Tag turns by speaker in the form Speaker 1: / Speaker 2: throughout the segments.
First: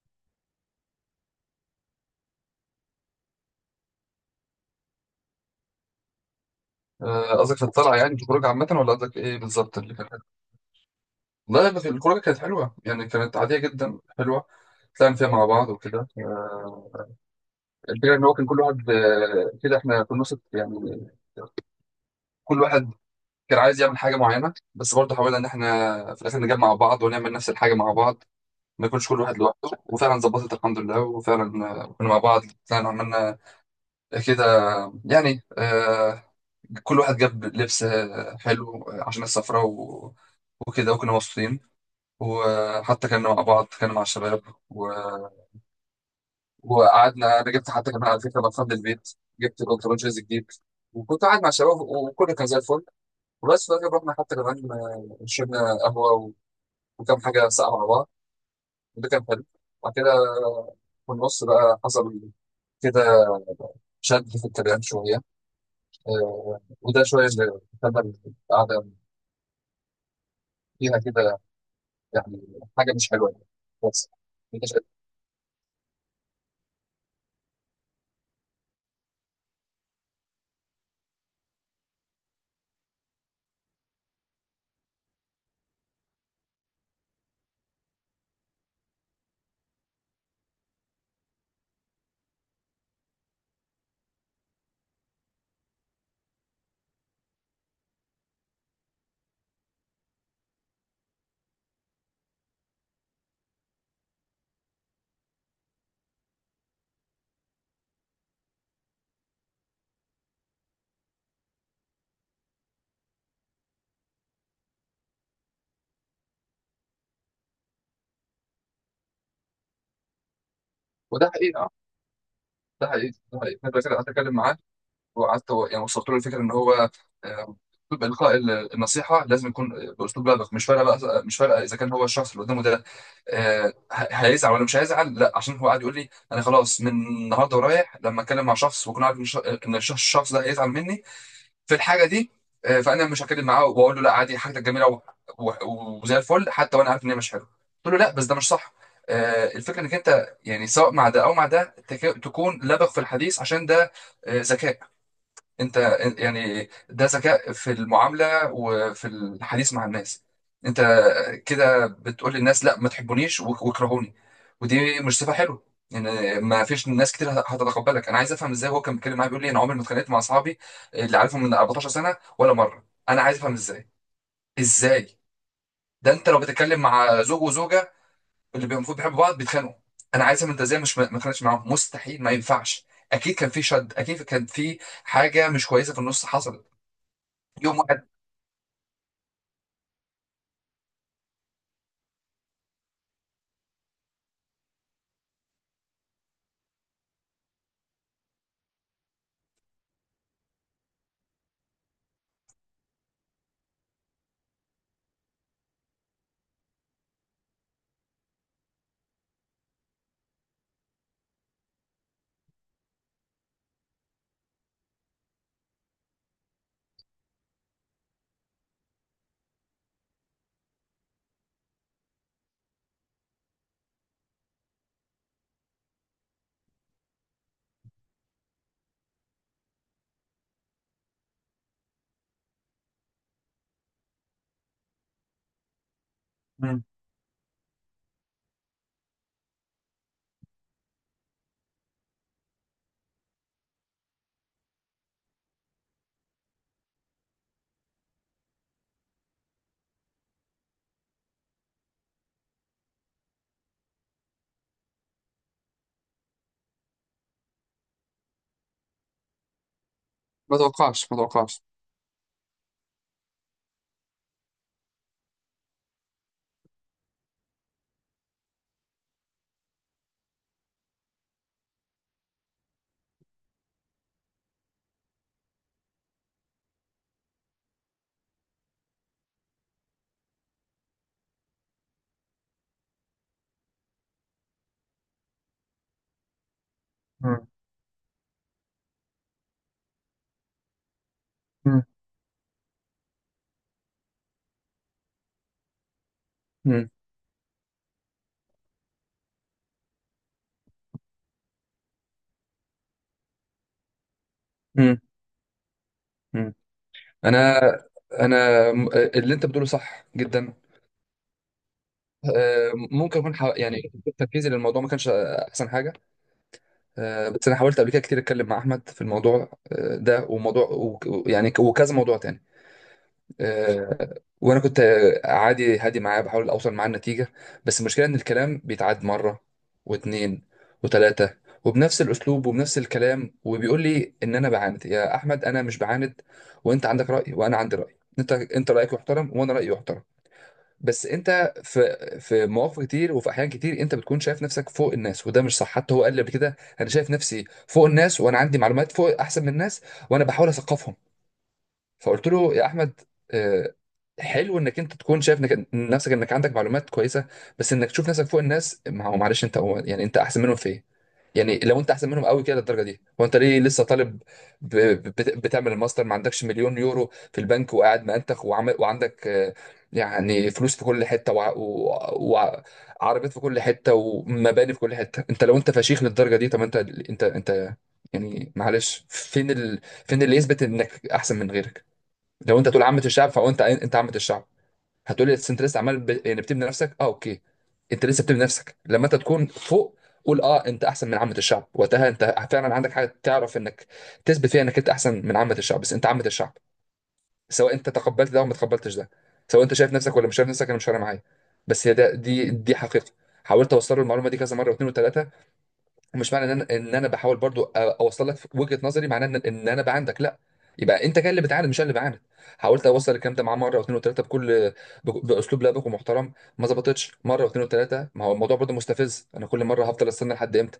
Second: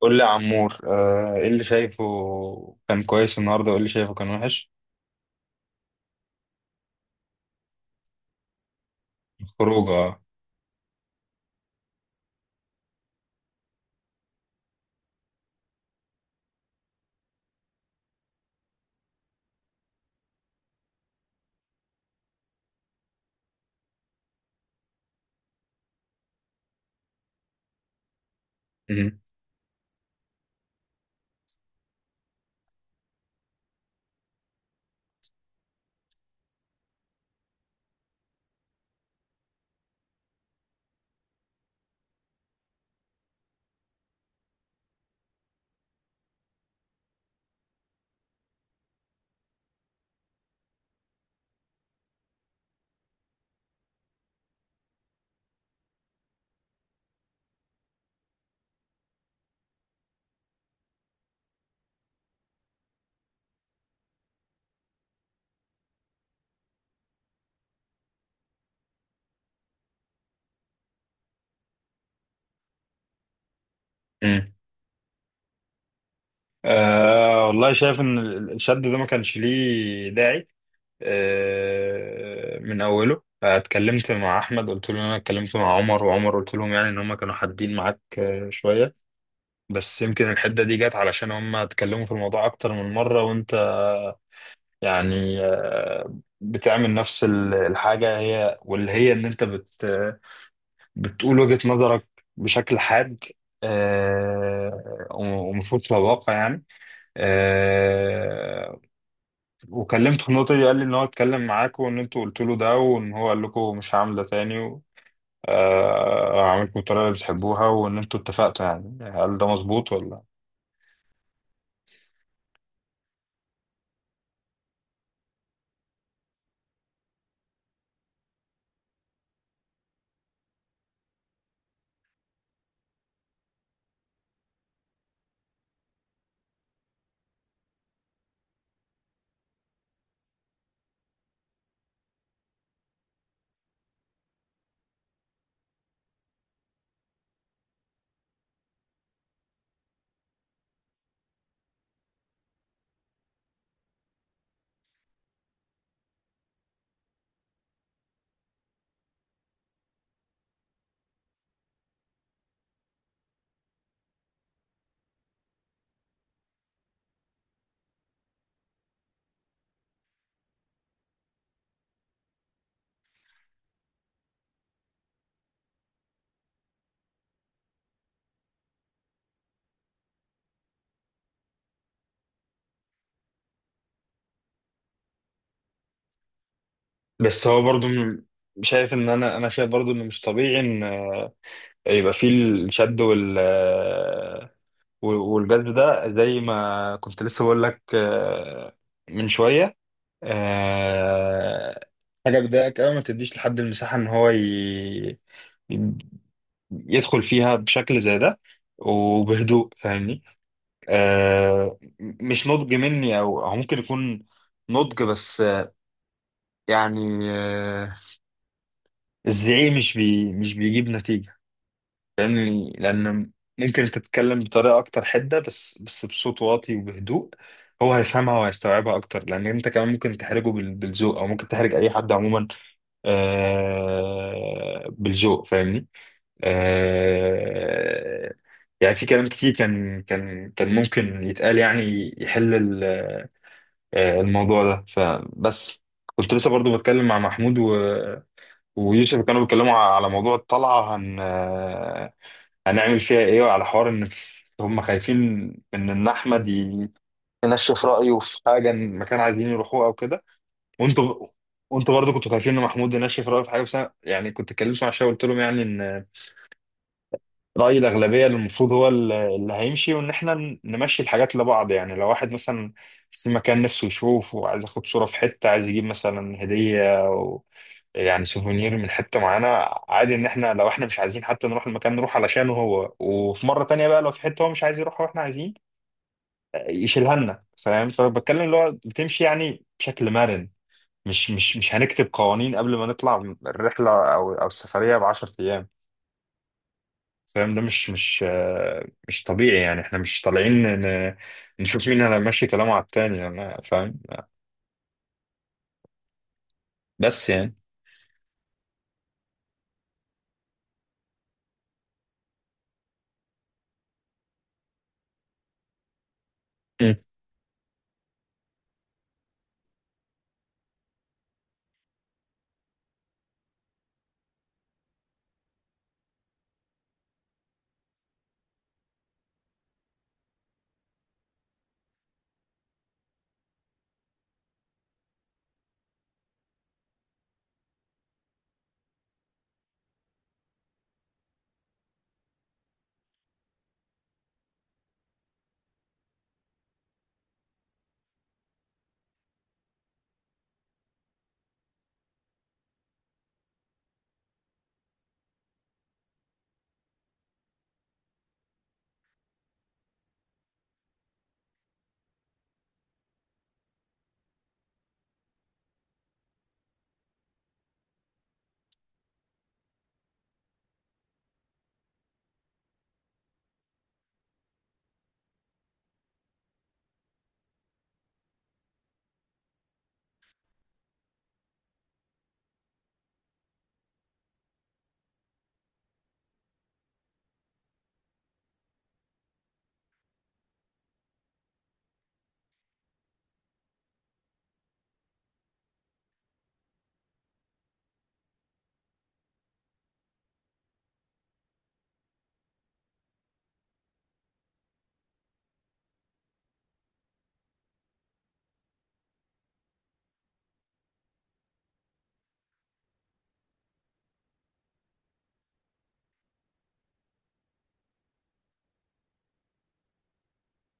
Speaker 1: قول لي يا عمور، ايه اللي شايفه كان كويس النهارده وايه اللي شايفه كان وحش؟
Speaker 2: قصدك في الطلعة يعني في الخروج عامة ولا قصدك إيه بالظبط
Speaker 1: الخروج
Speaker 2: اللي كان حلو؟
Speaker 1: اه.
Speaker 2: لا لا في الخروجة كانت حلوة، يعني كانت عادية جدا حلوة. طلعنا فيها مع بعض وكده. الفكرة إن هو كان كل واحد، كده إحنا في النص يعني كل واحد كان عايز يعمل حاجة معينة، بس برضه حاولنا إن إحنا في الآخر نجمع بعض ونعمل نفس الحاجة مع بعض، ما يكونش
Speaker 1: مم.
Speaker 2: كل واحد لوحده. وفعلا ظبطت الحمد لله، وفعلا كنا مع بعض، طلعنا عملنا كده يعني. كل واحد جاب لبس حلو عشان السفرة وكده، وكنا مبسوطين، وحتى كنا مع بعض كنا مع الشباب و... وقعدنا. انا جبت حتى كمان على فكره بطلت البيت، جبت الانترنشيز جديد، وكنت قاعد مع الشباب وكل كان زي الفل. وبس في الاخر رحنا حتى كمان، شربنا قهوه وكم حاجه ساقعه مع بعض، وده كان حلو. وبعد كده في النص بقى حصل كده شد في الكلام شويه. آه، وده شويه اللي خلى القعده فيها كده يعني حاجه مش حلوه يعني. بس
Speaker 1: مم.
Speaker 2: انت شايف.
Speaker 1: والله شايف ان الشد ده ما كانش ليه داعي. من اوله اتكلمت مع احمد، قلت له ان انا اتكلمت مع عمر، وعمر قلت لهم يعني ان هم كانوا حادين معاك شويه. بس يمكن الحده دي جت علشان هم اتكلموا في الموضوع اكتر من مره، وانت يعني آه، بتعمل نفس الحاجه، هي واللي هي ان انت بتقول وجهة نظرك بشكل حاد، ومفروض تبقى واقع يعني. آه، وكلمته في النقطة دي، قال لي إن هو اتكلم معاكم، وإن أنتوا قلتوا له ده، وإن هو قال لكم مش هعمل ده تاني هعملكم بالطريقة اللي بتحبوها، وإن أنتوا اتفقتوا، يعني هل ده مظبوط ولا؟
Speaker 2: وده حقيقه، ده حقيقي، ده حقيقي. انا بتكلم معاه وقعدت يعني وصلت له الفكره ان هو آه، أسلوب إلقاء النصيحة لازم يكون بأسلوب لبق. مش فارقة بقى، مش فارقة إذا كان هو الشخص اللي قدامه ده هيزعل ولا مش هيزعل، لا. عشان هو قاعد يقول لي أنا خلاص من النهاردة ورايح، لما أتكلم مع شخص وأكون عارف إن الشخص، الشخص ده هيزعل مني في الحاجة دي، فأنا مش هتكلم معاه، وأقول له لا عادي حاجتك جميلة وزي الفل، حتى وأنا عارف إن هي مش حلوة. قلت له لا، بس ده مش صح. الفكرة إنك أنت يعني سواء مع ده أو مع ده تكون لبق في الحديث، عشان ده ذكاء. انت يعني ده ذكاء في المعاملة وفي الحديث مع الناس. انت كده بتقول للناس لا ما تحبونيش واكرهوني، ودي مش صفة حلوة. ان ما فيش ناس كتير هتتقبلك. انا عايز افهم ازاي هو كان بيتكلم معايا بيقول لي انا عمري ما اتخانقت مع اصحابي اللي عارفهم من 14 سنة ولا مرة. انا عايز افهم ازاي، ازاي؟ ده انت لو بتتكلم مع زوج وزوجة المفروض بيحبوا بعض بيتخانقوا. انا عايز افهم انت ازاي مش ما اتخانقتش معاهم؟ مستحيل، ما ينفعش. اكيد كان في شد، اكيد كان في حاجة مش كويسة في النص حصلت
Speaker 1: بس هو
Speaker 2: يوم
Speaker 1: برضو
Speaker 2: واحد.
Speaker 1: شايف إن أنا شايف برضو إنه مش طبيعي إن يبقى فيه الشد والجذب ده، زي ما كنت لسه بقول لك من شوية. آه، حاجة بتضايقك أوي ما تديش لحد المساحة إن هو يدخل فيها بشكل زي ده، وبهدوء فاهمني. مش نضج مني، أو ممكن يكون نضج، بس يعني الزعيق مش بيجيب نتيجة، لأن لأن ممكن تتكلم بطريقة أكتر حدة، بس بصوت واطي وبهدوء، هو هيفهمها وهيستوعبها أكتر، لأن أنت كمان ممكن تحرجه بالذوق، أو ممكن تحرج أي حد عموما بالذوق فاهمني.
Speaker 2: مم.
Speaker 1: آه يعني في كلام كتير كان ممكن يتقال، يعني يحل الموضوع ده. فبس كنت لسه برضو بتكلم مع محمود ويوسف، كانوا بيتكلموا على موضوع الطلعة هنعمل فيها ايه، وعلى حوار ان هم خايفين من ان احمد ينشف رايه في حاجه، إن مكان عايزين يروحوه او كده.
Speaker 2: ما توقعش، ما
Speaker 1: وانتوا
Speaker 2: توقعش.
Speaker 1: وانتوا برضه كنتوا خايفين ان محمود ينشف رايه في حاجه، بس أنا يعني كنت اتكلمت مع شويه، قلت لهم يعني ان رأي الأغلبية اللي المفروض هو اللي هيمشي، وإن إحنا نمشي الحاجات لبعض، يعني لو واحد مثلا في مكان نفسه يشوف وعايز ياخد صورة في حتة، عايز يجيب مثلا هدية أو يعني سوفونير من حتة معينة، عادي إن إحنا لو إحنا مش عايزين حتى نروح المكان، نروح علشانه هو، وفي مرة تانية بقى لو في حتة هو مش عايز يروحها وإحنا عايزين يشيلها لنا،
Speaker 2: مم.
Speaker 1: فاهم؟ فبتكلم اللي هو بتمشي يعني بشكل مرن. مش
Speaker 2: مم.
Speaker 1: هنكتب قوانين قبل ما نطلع الرحلة أو السفرية ب10 أيام،
Speaker 2: مم.
Speaker 1: فاهم؟ ده مش طبيعي، يعني احنا مش طالعين ن- نشوف مين اللي ماشي كلامه على التاني، انا فاهم،
Speaker 2: مم. مم.
Speaker 1: بس يعني.
Speaker 2: انا انا م- اللي انت بتقوله صح جدا. ممكن اكون يعني تركيزي للموضوع ما كانش احسن حاجه.
Speaker 1: مم.
Speaker 2: بس انا حاولت قبل كده كتير اتكلم مع احمد في الموضوع ده، وموضوع يعني وكذا موضوع تاني. آه، وانا كنت عادي هادي معاه، بحاول اوصل معاه النتيجه. بس المشكله ان الكلام بيتعاد مره واتنين وتلاته، وبنفس الاسلوب وبنفس الكلام، وبيقول لي ان انا بعاند. يا احمد انا مش بعاند، وانت عندك راي وانا عندي راي. انت رايك يحترم وانا رايي يحترم، بس انت في في مواقف كتير وفي احيان كتير انت بتكون شايف نفسك فوق الناس، وده مش صح. حتى هو قال لي قبل كده انا شايف نفسي فوق الناس، وانا عندي معلومات فوق احسن من الناس، وانا بحاول اثقفهم. فقلت له يا احمد، آه، حلو انك انت تكون شايف انك نفسك انك عندك معلومات كويسه، بس انك تشوف نفسك فوق الناس، ما هو معلش انت هو يعني انت احسن منهم في ايه؟ يعني لو انت احسن منهم قوي كده للدرجه دي، هو انت ليه لسه طالب؟ ب- بتعمل الماستر، ما عندكش مليون يورو في البنك وقاعد مأنتخ وعمل وعندك يعني فلوس في كل حته وعربيات في كل حته ومباني في كل حته. انت لو انت فشيخ للدرجه دي، طب انت يعني معلش فين فين اللي يثبت انك احسن من غيرك؟ لو انت تقول عامه الشعب، فهو انت انت عامه الشعب. هتقول لي انت لسه عمال يعني بتبني نفسك، اه اوكي، انت لسه بتبني نفسك. لما انت تكون فوق قول اه انت احسن من عامه الشعب، وقتها انت فعلا عندك حاجه تعرف انك تثبت فيها انك انت احسن من عامه الشعب. بس انت عامه الشعب، سواء انت تقبلت ده او ما تقبلتش ده، سواء انت شايف نفسك ولا مش شايف نفسك، انا مش فارق معايا، بس هي ده دي حقيقه. حاولت اوصل له المعلومه دي كذا مره واثنين وثلاثه. ومش معنى ان انا بحاول برضو اوصل لك وجهه نظري، معناه ان انا بعاندك. لا، يبقى انت كان اللي بتعاند مش انا اللي بعاند. حاولت اوصل الكلام ده معاه مره واثنين وثلاثه بكل باسلوب لبق ومحترم، ما ظبطتش مره واثنين وثلاثه. ما هو الموضوع برضو مستفز، انا كل مره هفضل استنى لحد امتى؟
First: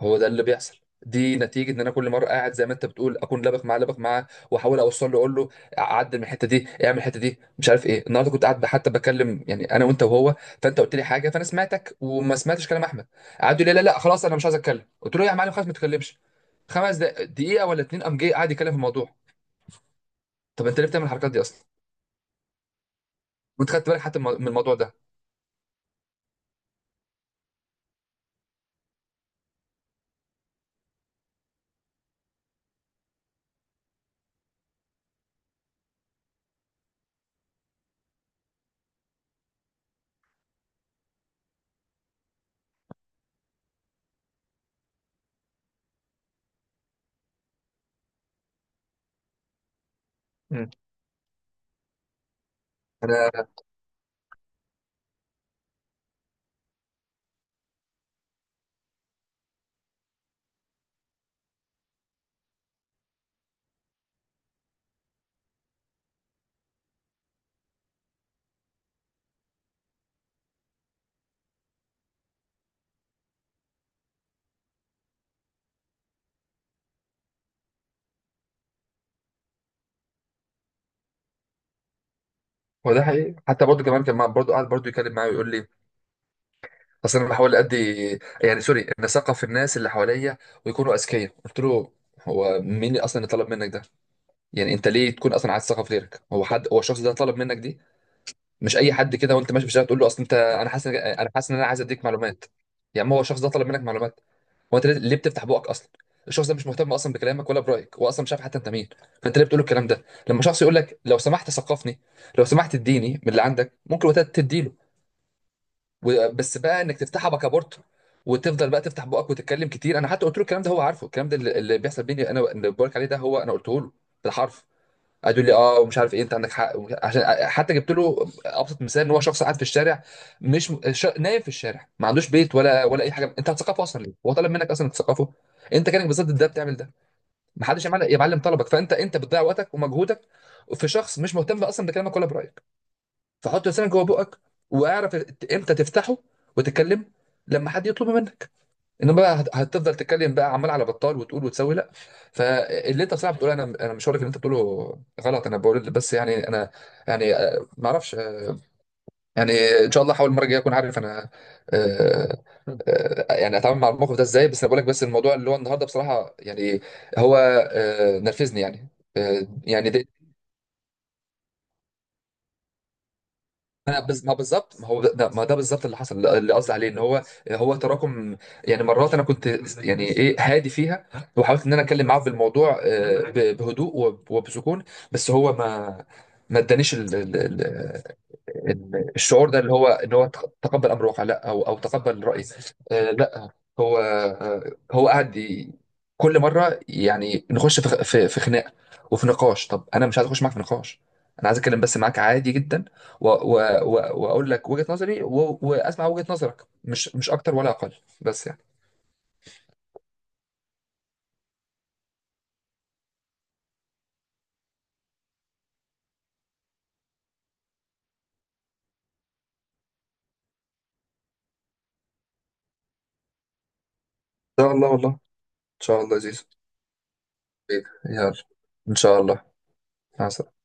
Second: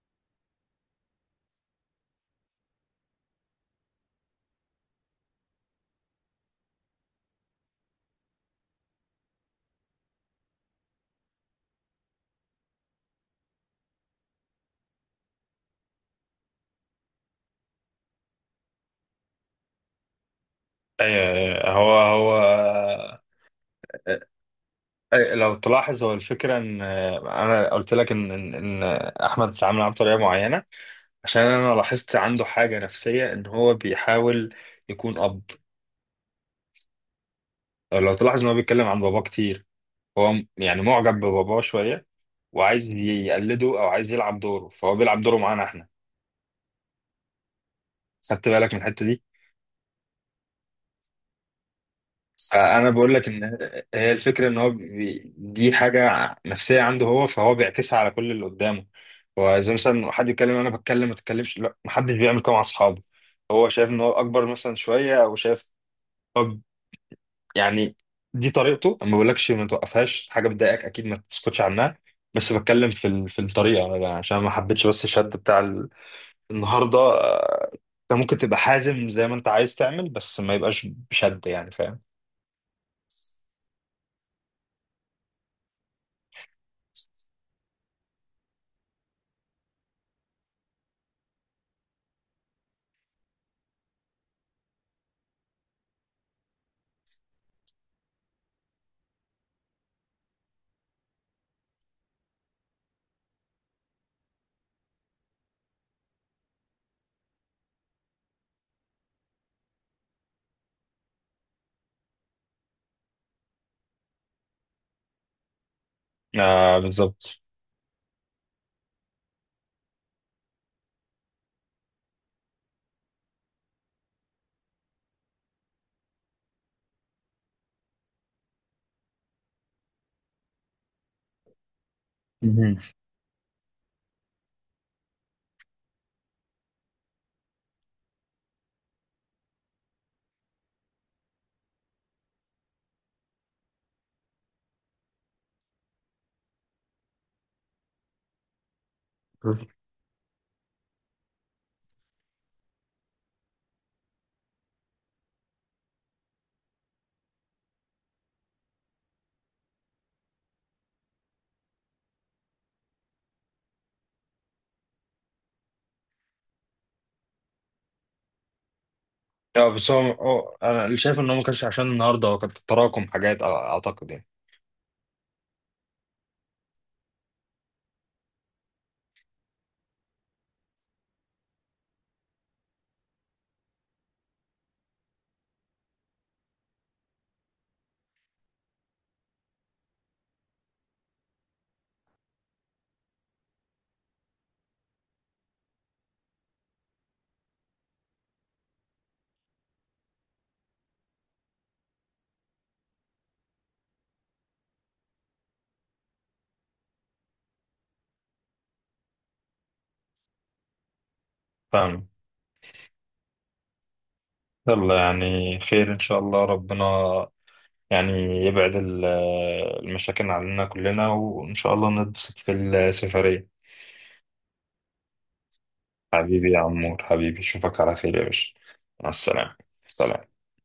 Speaker 2: هو ده اللي بيحصل. دي نتيجة ان انا كل مرة قاعد زي ما انت بتقول اكون لبخ معاه، لبخ معاه، واحاول اوصل له، اقول له عدل من الحتة دي، اعمل الحتة دي، مش عارف ايه. النهارده كنت قاعد حتى بكلم يعني انا وانت وهو، فانت قلت لي حاجة فانا سمعتك وما سمعتش كلام احمد. قعد يقول لي لا لا خلاص انا مش عايز اتكلم، قلت له يا معلم خلاص ما تتكلمش. خمس دقيقة ولا اتنين قام جاي قاعد يتكلم في الموضوع. طب انت ليه بتعمل الحركات دي اصلا؟
Speaker 1: آه، هو هو آه،
Speaker 2: وانت خدت بالك حتى من الموضوع ده؟
Speaker 1: آه، لو تلاحظ، هو الفكرة ان انا قلت لك ان ان إن احمد اتعامل معاه بطريقة معينة، عشان انا لاحظت عنده حاجة نفسية ان هو بيحاول يكون اب. لو تلاحظ ان هو بيتكلم عن باباه كتير، هو يعني معجب بباباه شوية، وعايز يقلده او عايز يلعب دوره، فهو بيلعب دوره معانا احنا، خدت بالك من الحتة دي؟
Speaker 2: مم.
Speaker 1: فانا بقول لك ان
Speaker 2: انا
Speaker 1: هي الفكره ان هو دي حاجه نفسيه عنده هو، فهو بيعكسها على كل اللي قدامه. هو زي مثلا حد يتكلم، انا بتكلم ما تتكلمش، لا محدش بيعمل كده مع اصحابه، هو شايف ان هو اكبر مثلا شويه، او شايف طب، يعني دي طريقته. أنا ما بقولكش ما توقفهاش، حاجه بتضايقك اكيد ما تسكتش عنها، بس بتكلم في في الطريقه، أنا عشان ما حبيتش بس الشد بتاع النهارده. انت ممكن تبقى حازم زي ما انت عايز تعمل، بس ما يبقاش بشد يعني فاهم؟
Speaker 2: هو ده حقيقي. حتى برضه كمان كان برضه قاعد برضه يتكلم معايا ويقول لي اصل انا بحاول ادي يعني سوري ان اثقف الناس اللي حواليا ويكونوا اذكياء. قلت له هو مين اللي اصلا اللي طلب منك ده؟ يعني انت ليه تكون اصلا عايز تثقف غيرك؟ هو حد، هو الشخص ده طلب منك دي؟ مش اي حد كده وانت ماشي في الشارع تقول له اصل انت انا حاسس ان انا عايز اديك معلومات. يا عم هو الشخص ده طلب منك معلومات؟ هو انت ليه بتفتح بقك اصلا؟ الشخص ده مش مهتم اصلا بكلامك ولا برايك، هو اصلا مش عارف حتى انت مين. فانت ليه بتقول له الكلام ده؟ لما شخص يقول لك لو سمحت ثقفني، لو سمحت اديني من اللي عندك، ممكن وقتها تديله. بس
Speaker 1: آه
Speaker 2: بقى انك تفتحها
Speaker 1: بالظبط.
Speaker 2: بكابورت وتفضل بقى تفتح بقك وتتكلم كتير. انا حتى قلت له الكلام ده، هو عارفه الكلام ده اللي بيحصل بيني، انا اللي بقولك عليه ده هو انا قلته له بالحرف. قعد يقول لي اه ومش عارف ايه انت عندك حق، عشان حتى جبت له ابسط مثال ان هو شخص قاعد في الشارع مش ش... نايم في الشارع ما عندوش بيت ولا ولا اي حاجه. انت هتثقفه اصلا ليه؟ هو طلب منك اصلا تثقفه؟ انت كانك بالظبط ده بتعمل ده، ما حدش يا معلم، يا معلم طلبك، فانت انت بتضيع وقتك ومجهودك في شخص مش مهتم اصلا بكلامك ولا برايك. فحط لسانك جوه بقك، واعرف امتى تفتحه وتتكلم، لما حد يطلب منك. انما بقى
Speaker 1: اه،
Speaker 2: هتفضل تتكلم بقى عمال على بطال وتقول وتسوي، لا. فاللي انت بصراحه بتقوله، انا مش هقول لك اللي انت بتقوله غلط، انا بقول بس يعني انا، يعني ما اعرفش، يعني ان شاء الله احاول المره الجايه اكون عارف انا آه، يعني اتعامل مع الموقف ده ازاي. بس انا بقول لك بس الموضوع اللي هو النهارده بصراحه يعني هو نرفزني يعني آه،
Speaker 1: بس
Speaker 2: يعني
Speaker 1: هو انا اللي شايف ان هو ما كانش عشان النهارده، هو كان تراكم حاجات اعتقد يعني
Speaker 2: ما بالظبط، ما هو ده ما ده بالظبط اللي حصل، اللي قصدي عليه ان هو هو تراكم. يعني مرات انا كنت يعني ايه هادي فيها، وحاولت ان انا اتكلم معاه في الموضوع بهدوء وبسكون، بس هو ما ادانيش الشعور ده اللي هو ان هو تقبل امر واقع. لا، او او تقبل راي لا. هو آه، هو قاعد كل مره يعني نخش في في خناق وفي نقاش. طب انا مش عايز اخش معاك في نقاش، انا عايز اتكلم بس معاك عادي جدا واقول لك وجهه نظري واسمع وجهه نظرك، مش اكتر ولا اقل، بس يعني.
Speaker 1: فاهم؟ يلا يعني خير ان شاء الله، ربنا يعني يبعد المشاكل عننا كلنا، وان شاء الله نتبسط في السفرية.
Speaker 2: ان شاء الله، والله ان شاء الله يا زيزو.
Speaker 1: حبيبي يا عمور، حبيبي اشوفك على خير يا
Speaker 2: يلا
Speaker 1: باشا،
Speaker 2: ان
Speaker 1: مع
Speaker 2: شاء الله.
Speaker 1: السلامة،
Speaker 2: مع
Speaker 1: سلام.
Speaker 2: السلامه.